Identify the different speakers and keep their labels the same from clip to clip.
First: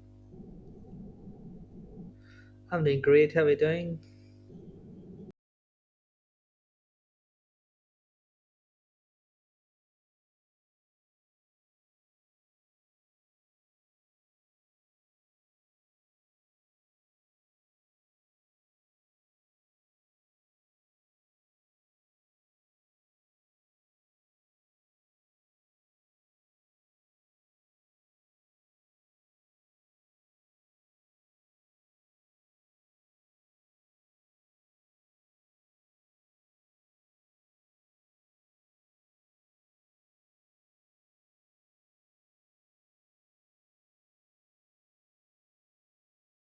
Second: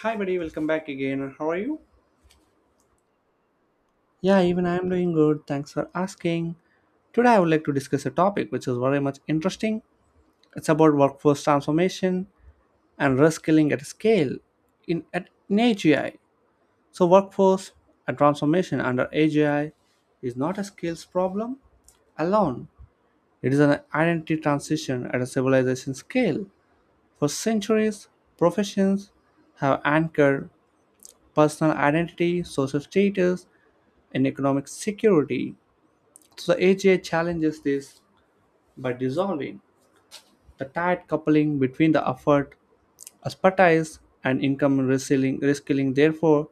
Speaker 1: Hi, buddy, welcome back again. How are you?
Speaker 2: I'm doing great. How are you doing?
Speaker 1: Yeah, even I am doing good. Thanks for asking. Today, I would like to discuss a topic which is very much interesting. It's about workforce transformation and reskilling at scale in AGI. So workforce and transformation under AGI is not a skills problem alone. It is an identity transition at a civilization scale. For centuries, professions have anchored personal identity, social status, and economic security. So the AGI challenges this by dissolving the tight coupling between the effort, expertise, and income reskilling. Therefore,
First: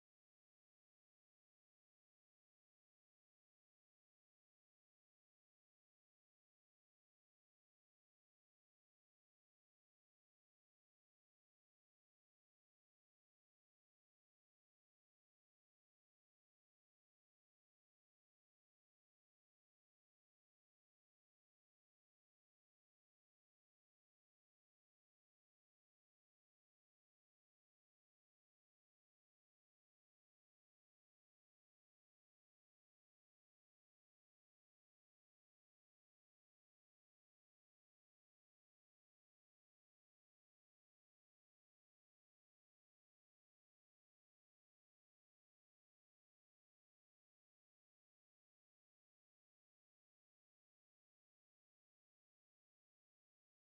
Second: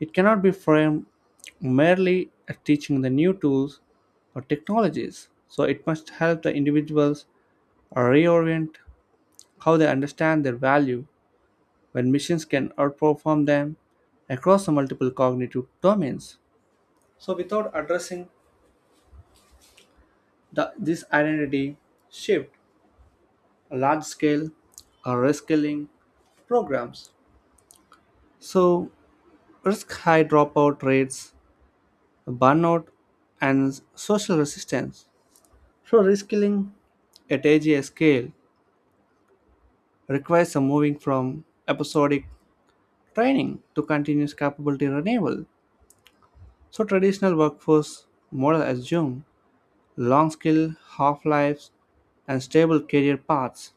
Speaker 1: it cannot be framed merely as teaching the new tools or technologies. So it must help the individuals reorient how they understand their value when machines can outperform them across the multiple cognitive domains. So without addressing this identity shift, large-scale reskilling programs. So risk high dropout rates, burnout, and social resistance. So reskilling at AGI scale requires a moving from episodic training to continuous capability renewal. So traditional workforce model assume long skill half-lives and stable career paths.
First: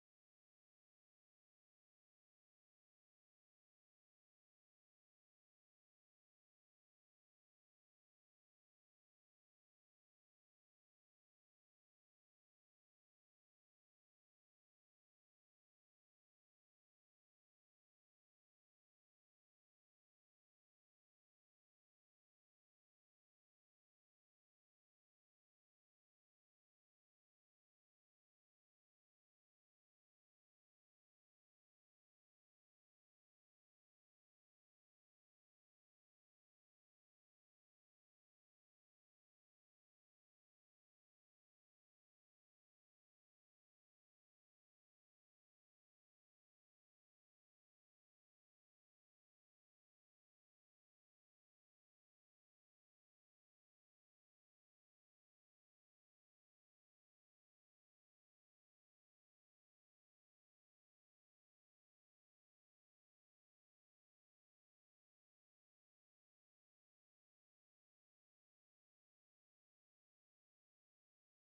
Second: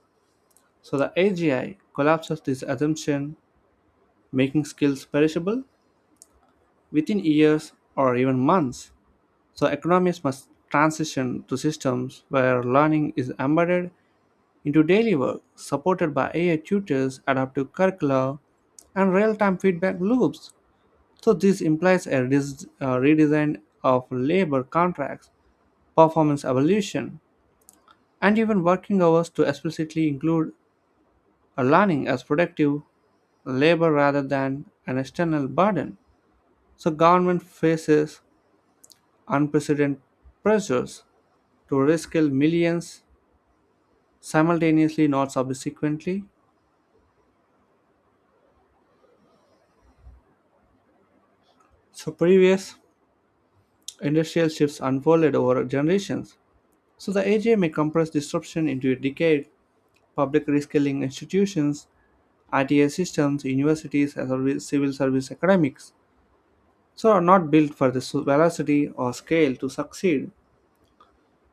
Speaker 1: So the AGI collapses this assumption, making skills perishable within years or even months. So, economists must transition to systems where learning is embedded into daily work, supported by AI tutors, adaptive curricula, and real time feedback loops. So this implies a redesign of labor contracts, performance evolution, and even working hours to explicitly include a learning as productive labor rather than an external burden. So government faces unprecedented pressures to rescale millions simultaneously, not subsequently. So previous industrial shifts unfolded over generations. So the AGA may compress disruption into a decade. Public reskilling institutions, ITA systems, universities, and civil service academics, so are not built for this velocity or scale to succeed.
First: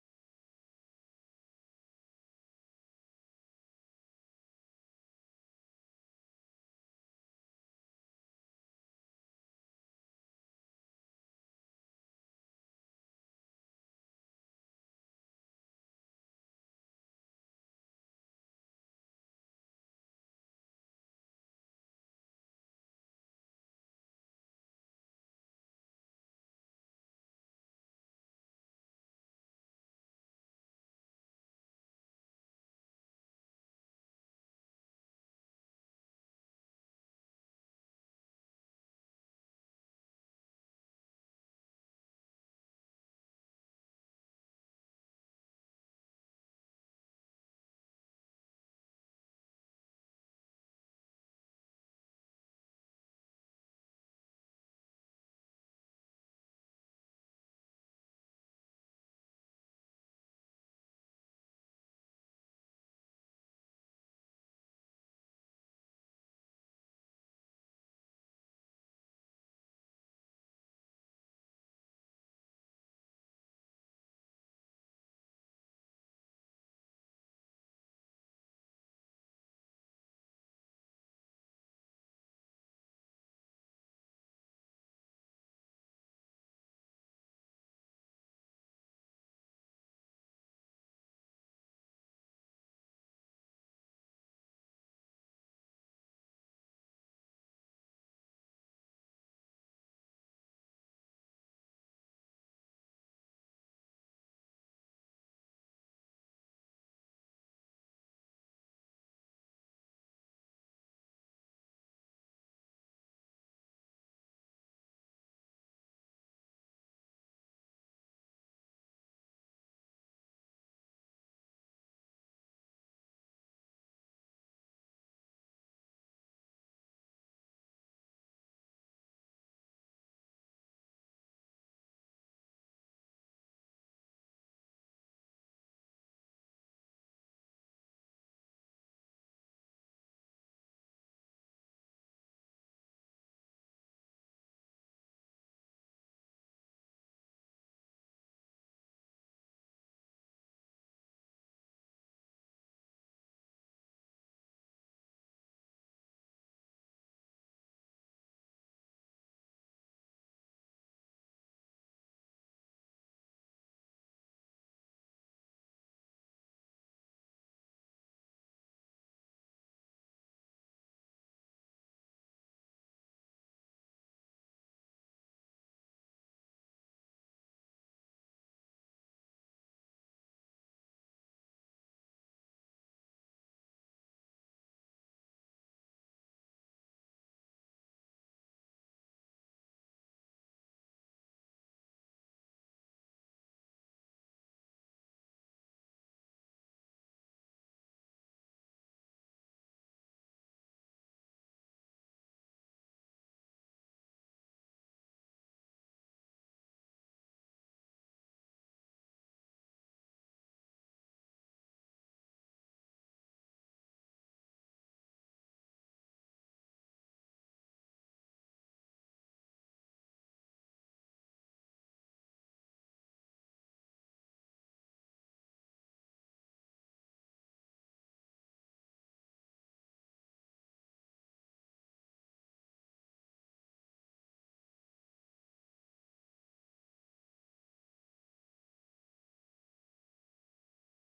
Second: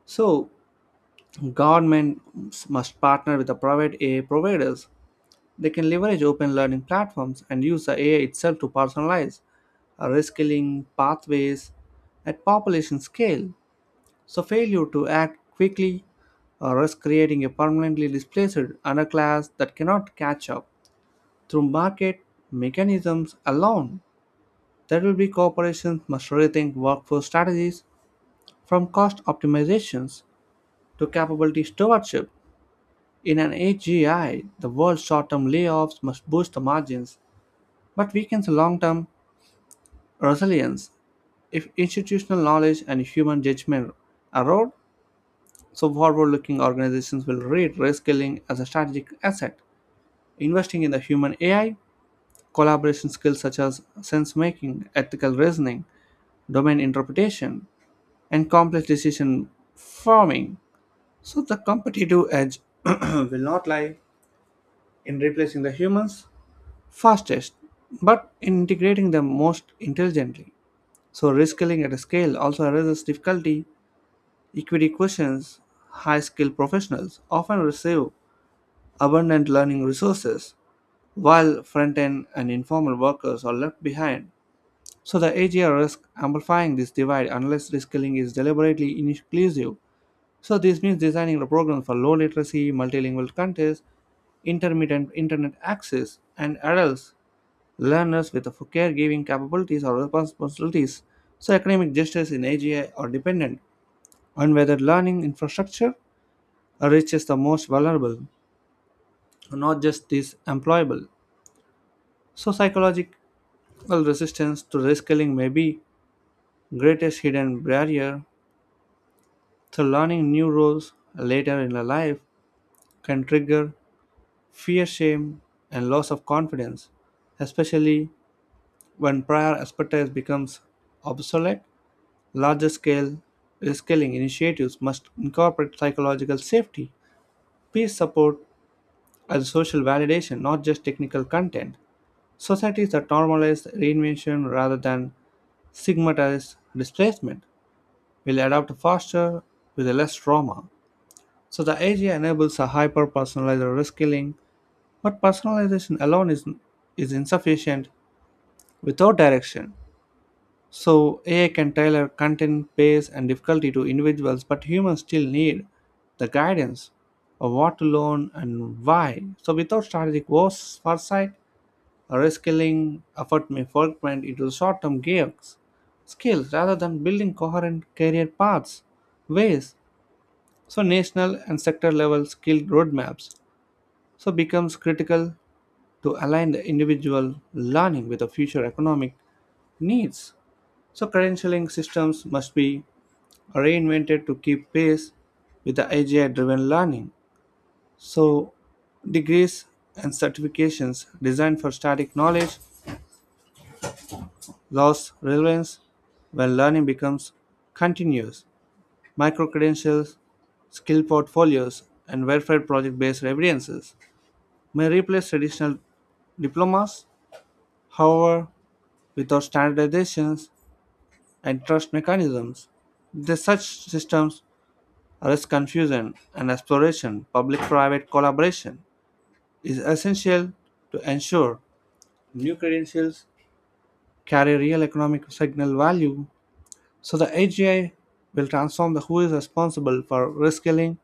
Speaker 1: So government must partner with the private AI providers. They can leverage open learning platforms and use the AI itself to personalize reskilling pathways at population scale. So failure to act quickly risk creating a permanently displaced underclass that cannot catch up. Through market mechanisms alone, there will be corporations must rethink workforce strategies from cost optimizations to capability stewardship. In an AGI, the world's short term layoffs must boost the margins but weakens long term resilience if institutional knowledge and human judgment erode. So forward looking organizations will rate risk scaling as a strategic asset, investing in the human AI, collaboration skills such as sense making, ethical reasoning, domain interpretation, and complex decision forming. So the competitive edge will not lie in replacing the humans fastest, but in integrating them most intelligently. So reskilling at scale also raises difficulty equity questions. High skilled professionals often receive abundant learning resources, while front end and informal workers are left behind. So the AGR risk amplifying this divide unless reskilling is deliberately inclusive. So this means designing a program for low literacy, multilingual countries, intermittent internet access, and adults learners with caregiving capabilities or responsibilities, so economic gestures in AGI are dependent on whether learning infrastructure reaches the most vulnerable, not just these employable. So psychological resistance to reskilling may be greatest hidden barrier. So learning new roles later in life can trigger fear, shame, and loss of confidence, especially when prior expertise becomes obsolete. Larger scale scaling initiatives must incorporate psychological safety, peer support, and social validation, not just technical content. Societies that normalize reinvention rather than stigmatize displacement will adapt faster with less trauma. So the AGI enables a hyper-personalized reskilling, but personalization is insufficient without direction. So AI can tailor content, pace, and difficulty to individuals, but humans still need the guidance of what to learn and why. So without strategic foresight, a reskilling effort may fragment into short-term gigs, skills rather than building coherent career paths, ways. So national and sector-level skill roadmaps so becomes critical to align the individual learning with the future economic needs. So credentialing systems must be reinvented to keep pace with the AI driven learning. So degrees and certifications designed for static knowledge lost relevance when learning becomes continuous. Micro credentials, skill portfolios, and verified project based evidences may replace traditional diplomas, however, without standardizations and trust mechanisms. The such systems risk confusion and exploration, public private collaboration. Is essential to ensure new credentials carry real economic signal value. So the AGI will transform the who is responsible for reskilling.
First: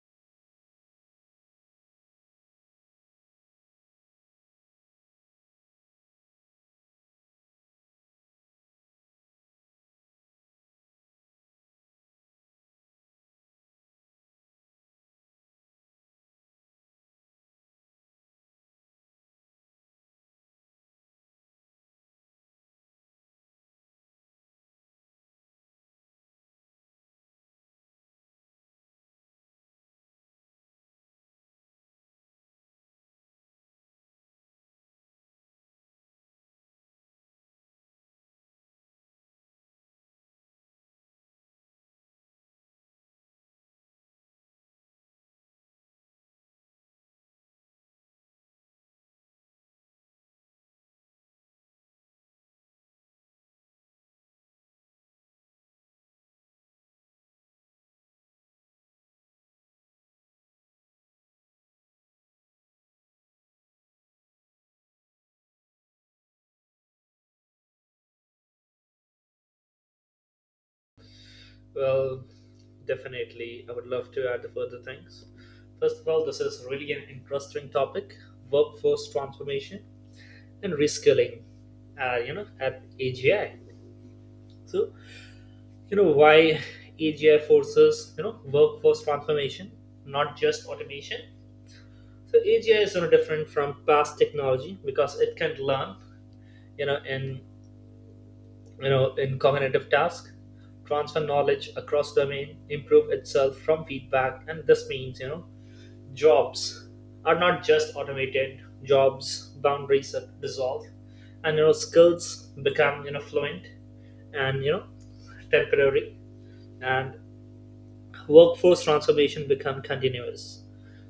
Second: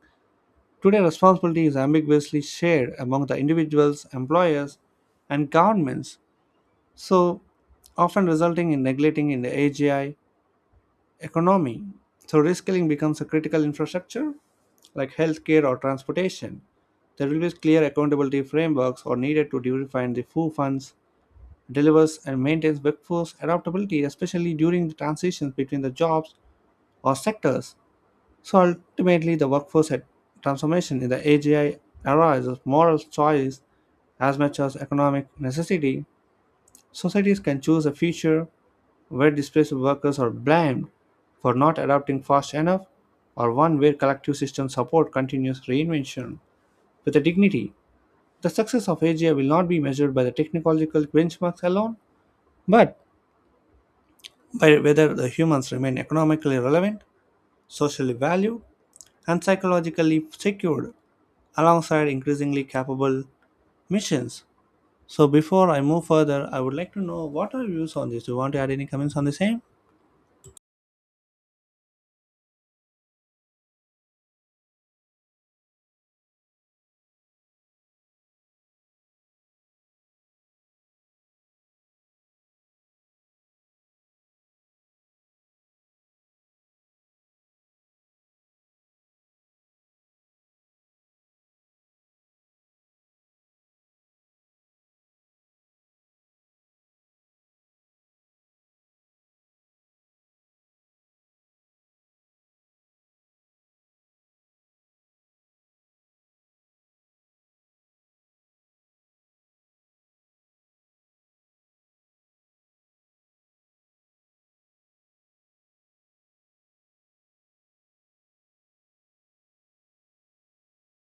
Speaker 1: Today, responsibility is ambiguously shared among the individuals, employers, and governments. So often resulting in neglecting in the AGI economy. So reskilling becomes a critical infrastructure like healthcare or transportation. There will be clear accountability frameworks or needed to define the who funds delivers and maintains workforce adaptability, especially during the transitions between the jobs or sectors. So ultimately, the workforce transformation in the AGI era is a moral choice as much as economic necessity. Societies can choose a future where displaced workers are blamed for not adapting fast enough, or one where collective systems support continuous reinvention with a dignity. The success of AGI will not be measured by the technological benchmarks alone, but by whether the humans remain economically relevant, socially valued, and psychologically secured alongside increasingly capable missions. So before I move further, I would like to know what are your views on this? Do you want to add any comments on the same?
Speaker 2: Well, definitely, I would love to add the further things. First of all, this is really an interesting topic: workforce transformation and reskilling, at AGI. So, why AGI forces, workforce transformation, not just automation. So AGI is different from past technology because it can learn, you know, in in cognitive task, transfer knowledge across domain, improve itself from feedback. And this means jobs are not just automated. Jobs boundaries are dissolved, and skills become fluent and temporary, and workforce transformation become continuous,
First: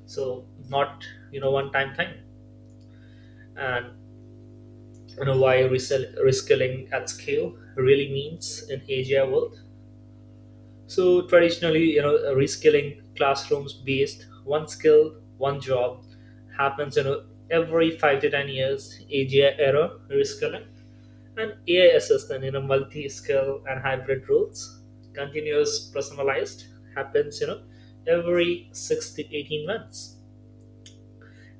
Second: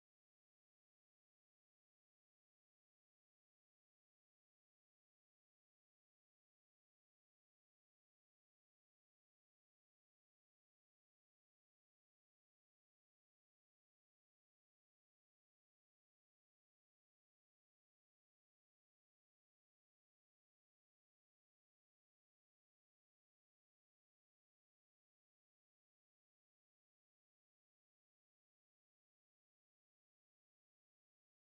Speaker 2: so not one time thing. And why reskilling at scale really means in asia world. So traditionally, reskilling classrooms based one skill, one job, happens, every 5 to 10 years. AGI era reskilling and AI assistant in a multi-skill and hybrid roles, continuous, personalized, happens, every 6 to 18 months.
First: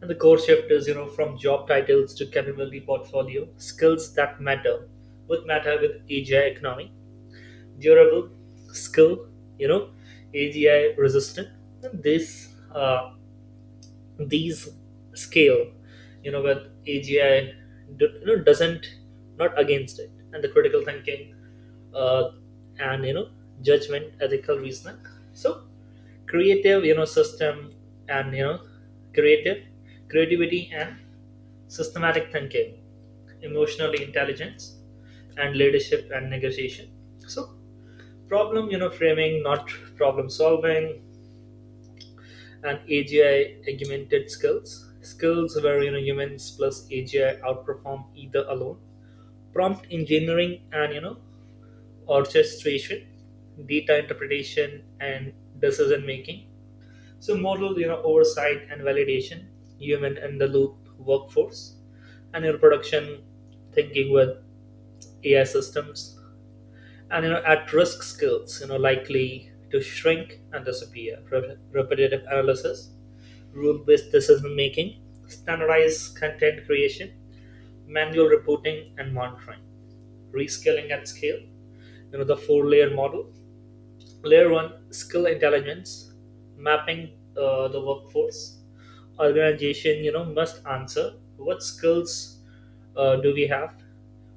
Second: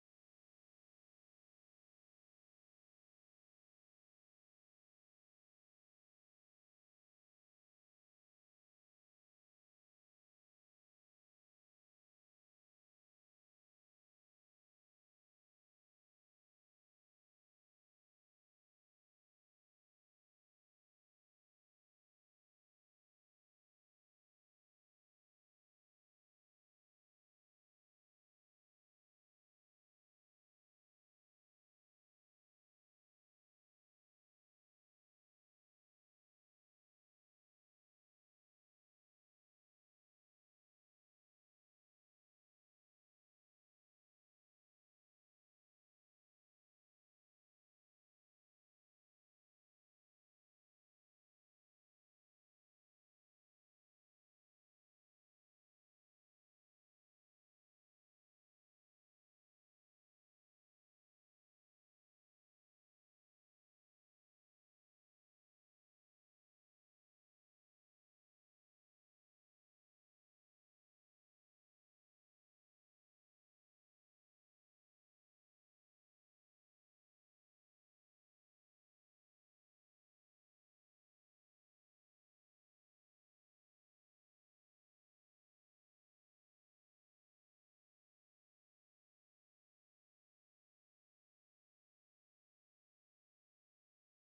Speaker 2: And the core shift is, from job titles to capability portfolio. Skills that matter would matter with AGI economy: durable skill, you know, AGI resistant. And this these scale, with AGI, doesn't, not against it, and the critical thinking, uh, and you know, judgment, ethical reasoning. So creative, system and creative, creativity and systematic thinking, emotional intelligence, and leadership and negotiation. So problem framing, not problem solving, and agi augmented skills, skills where humans plus agi outperform either alone. Prompt engineering and orchestration, data interpretation, and decision making, so model oversight and validation, human in the loop workforce, and your production thinking with ai systems. And at-risk skills likely to shrink and disappear. Repetitive analysis, rule-based decision making, standardized content creation, manual reporting and monitoring. Reskilling at scale, the four-layer model. Layer one: skill intelligence mapping. The workforce organization must answer: what skills do we have,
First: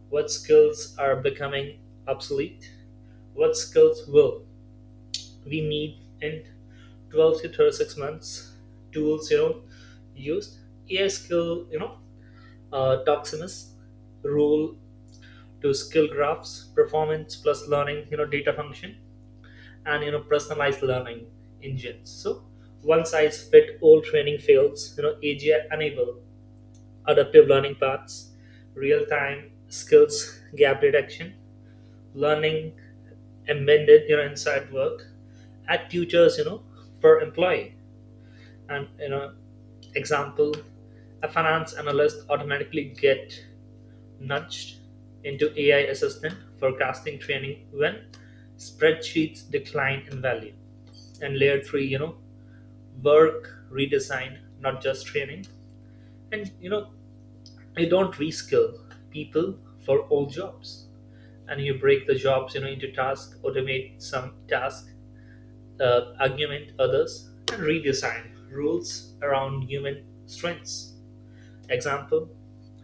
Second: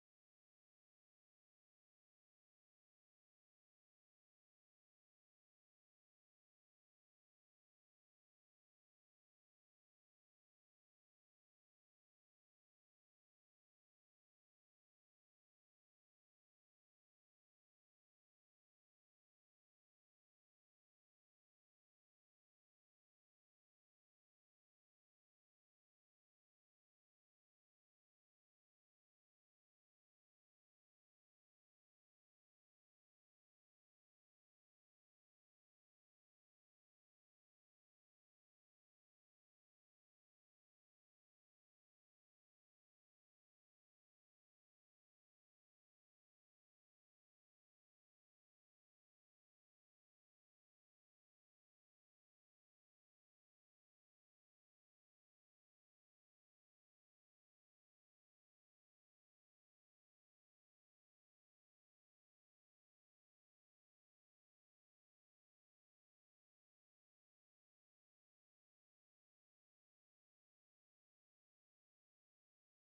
Speaker 2: what skills are becoming obsolete, what skills will we need in 12 to 36 months. Tools used, ai skill, Doximus rule to skill graphs, performance plus learning, data function, and personalized learning engines. So one size fit all training fails. Agi enable adaptive learning paths, real time skills gap detection, learning embedded inside work, at tutors, per employee. And example, a finance analyst automatically get nudged into ai assistant forecasting training when spreadsheets decline in value. And layer 3, work redesign, not just training. And you don't reskill people for old jobs. And you break the jobs, into tasks, automate some tasks, augment others, and redesign rules around human strengths. Example:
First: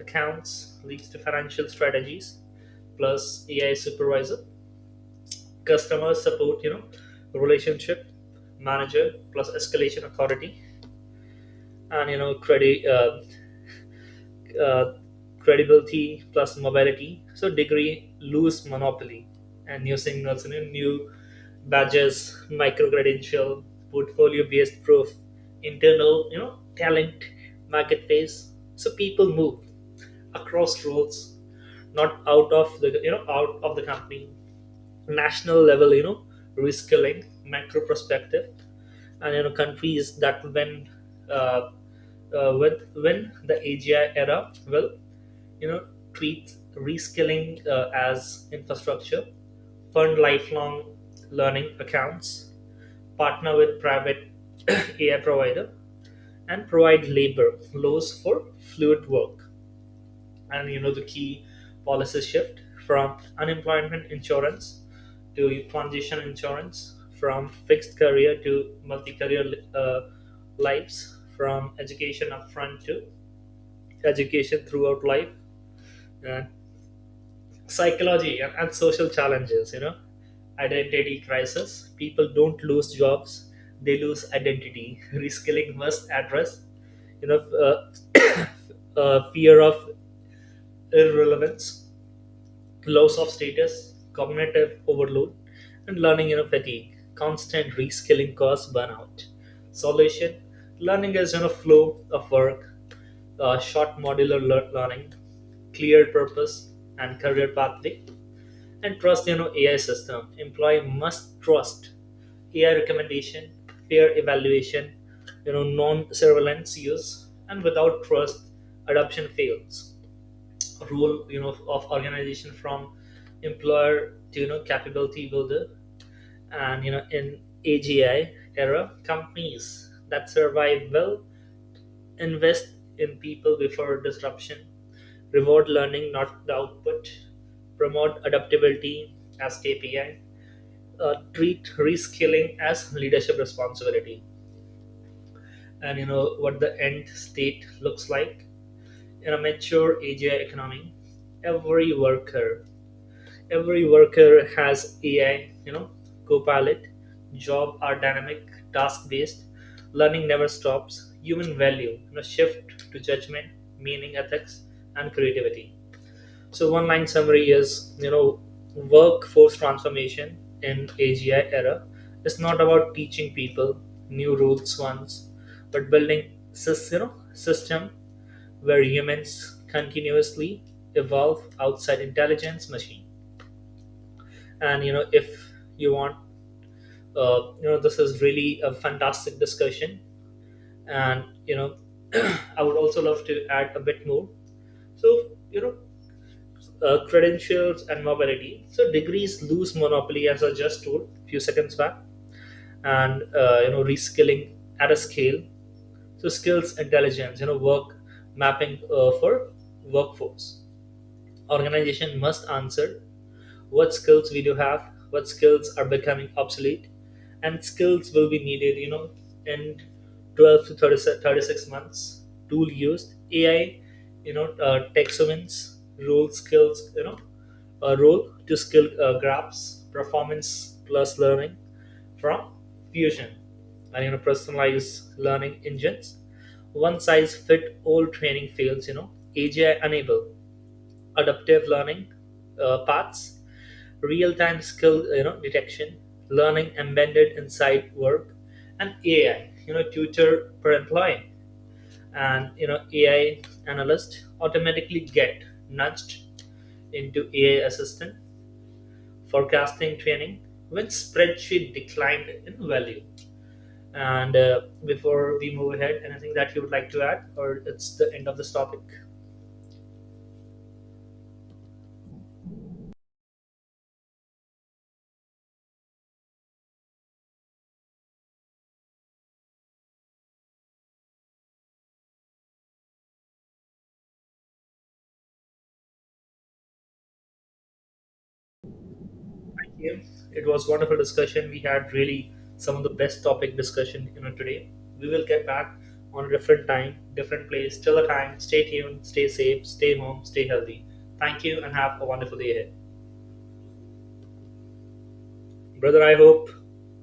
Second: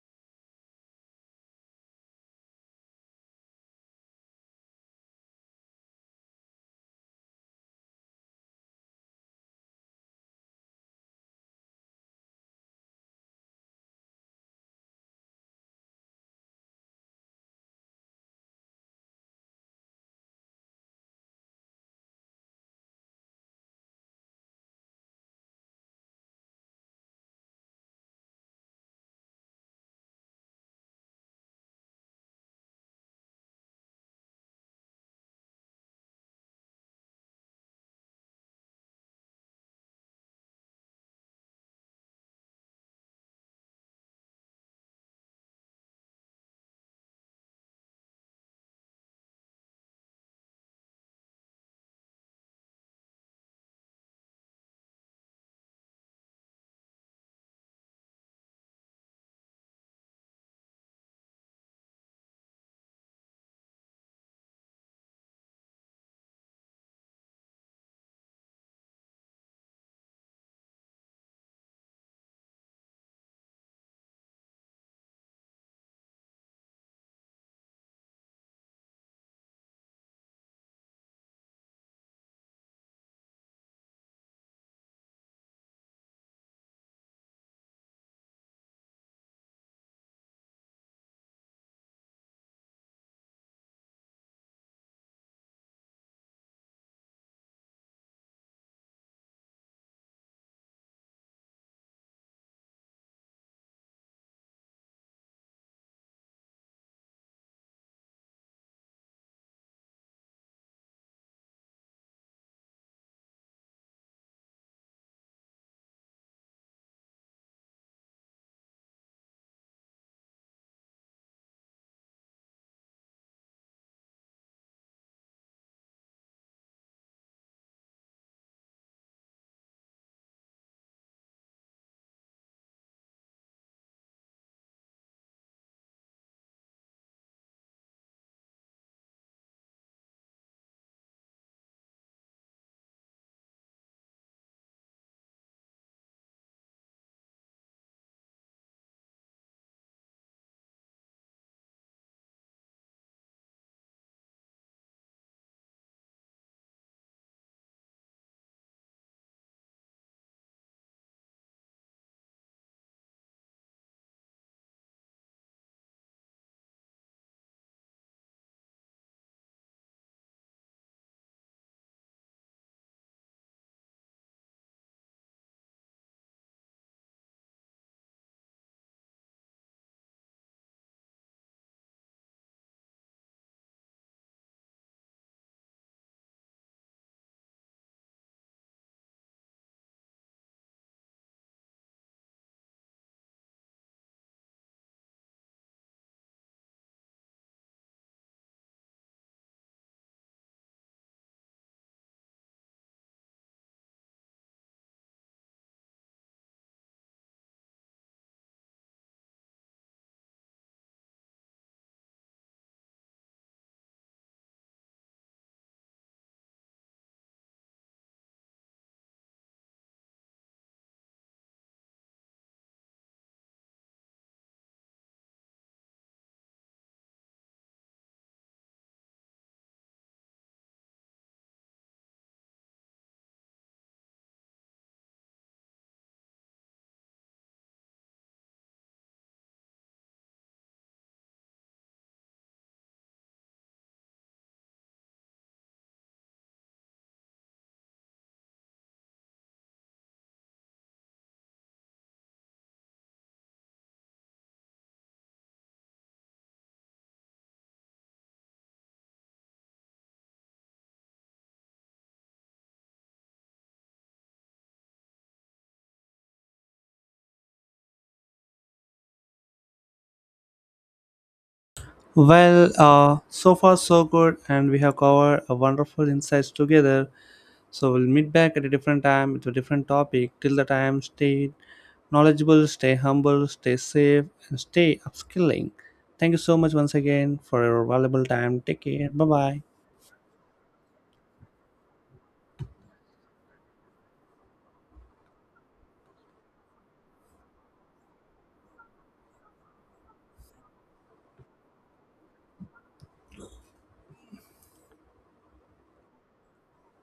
Speaker 2: accounts leads to financial strategies plus AI supervisor; customer support, relationship manager plus escalation authority; and you know, credit uh, credibility plus mobility. So degree loose monopoly, and new signals, and new badges, micro credential, portfolio based proof, internal, talent market phase. So people move across roles, not out of the company. National level, reskilling macro perspective. And countries that, uh, when the AGI era will, you know treat reskilling as infrastructure, fund lifelong learning accounts, partner with private AI provider, and provide labor laws for fluid work. And the key policy shift: from unemployment insurance to transition insurance, from fixed career to multi-career uh, lives, from education upfront to education throughout life. And psychology and social challenges. Identity crisis. People don't lose jobs; they lose identity. Reskilling must address, you know, uh, fear of irrelevance, loss of status, cognitive overload, and learning, fatigue. Constant reskilling cause burnout. Solution: learning is in a flow of work, short modular learning, clear purpose and career pathway, and trust, AI system. Employee must trust AI recommendation, peer evaluation, non-surveillance use. And without trust, adoption fails. Role of organization, from employer to capability builder. And in agi era, companies that survive well invest in people before disruption, reward learning not the output, promote adaptability as kpi, treat reskilling as leadership responsibility. And what the end state looks like: in a mature agi economy, every worker every worker has AI, Copilot. Job are dynamic, task based. Learning never stops. Human value, shift to judgment, meaning, ethics, and creativity. So one line summary is, workforce transformation in AGI era is not about teaching people new rules once, but building system where humans continuously evolve outside intelligence machine. And if you want, this is really a fantastic discussion. And I would also love to add a bit more. So credentials and mobility. So degrees lose monopoly, as I just told a few seconds back. And reskilling at a scale. So skills intelligence, work mapping for workforce organization must answer: what skills we do have, what skills are becoming obsolete, and skills will be needed, in 12 to 30, 36 months. Tool used, AI, taxonomies, role skills, role to skill graphs, performance plus learning from Fusion, and personalized learning engines. One size fit all training fields. AGI enable adaptive learning, paths, real-time skill, detection, learning embedded inside work, and AI, tutor per employee. And AI analyst automatically get nudged into AI assistant forecasting training when spreadsheet declined in value. And before we move ahead, anything that you would like to add, or it's the end of this topic?
Speaker 1: Well, so far so good, and we have covered a wonderful insights together. So we'll meet back at a different time with a different topic. Till the time, stay knowledgeable, stay humble, stay safe, and stay upskilling. Thank you so much once again for your valuable time. Take care. Bye bye.
Speaker 2: Thank you. It was wonderful discussion. We had really some of the best topic discussion, today. We will get back on a different time, different place. Till the time, stay tuned, stay safe, stay home, stay healthy. Thank you, and have a wonderful day ahead, brother. I hope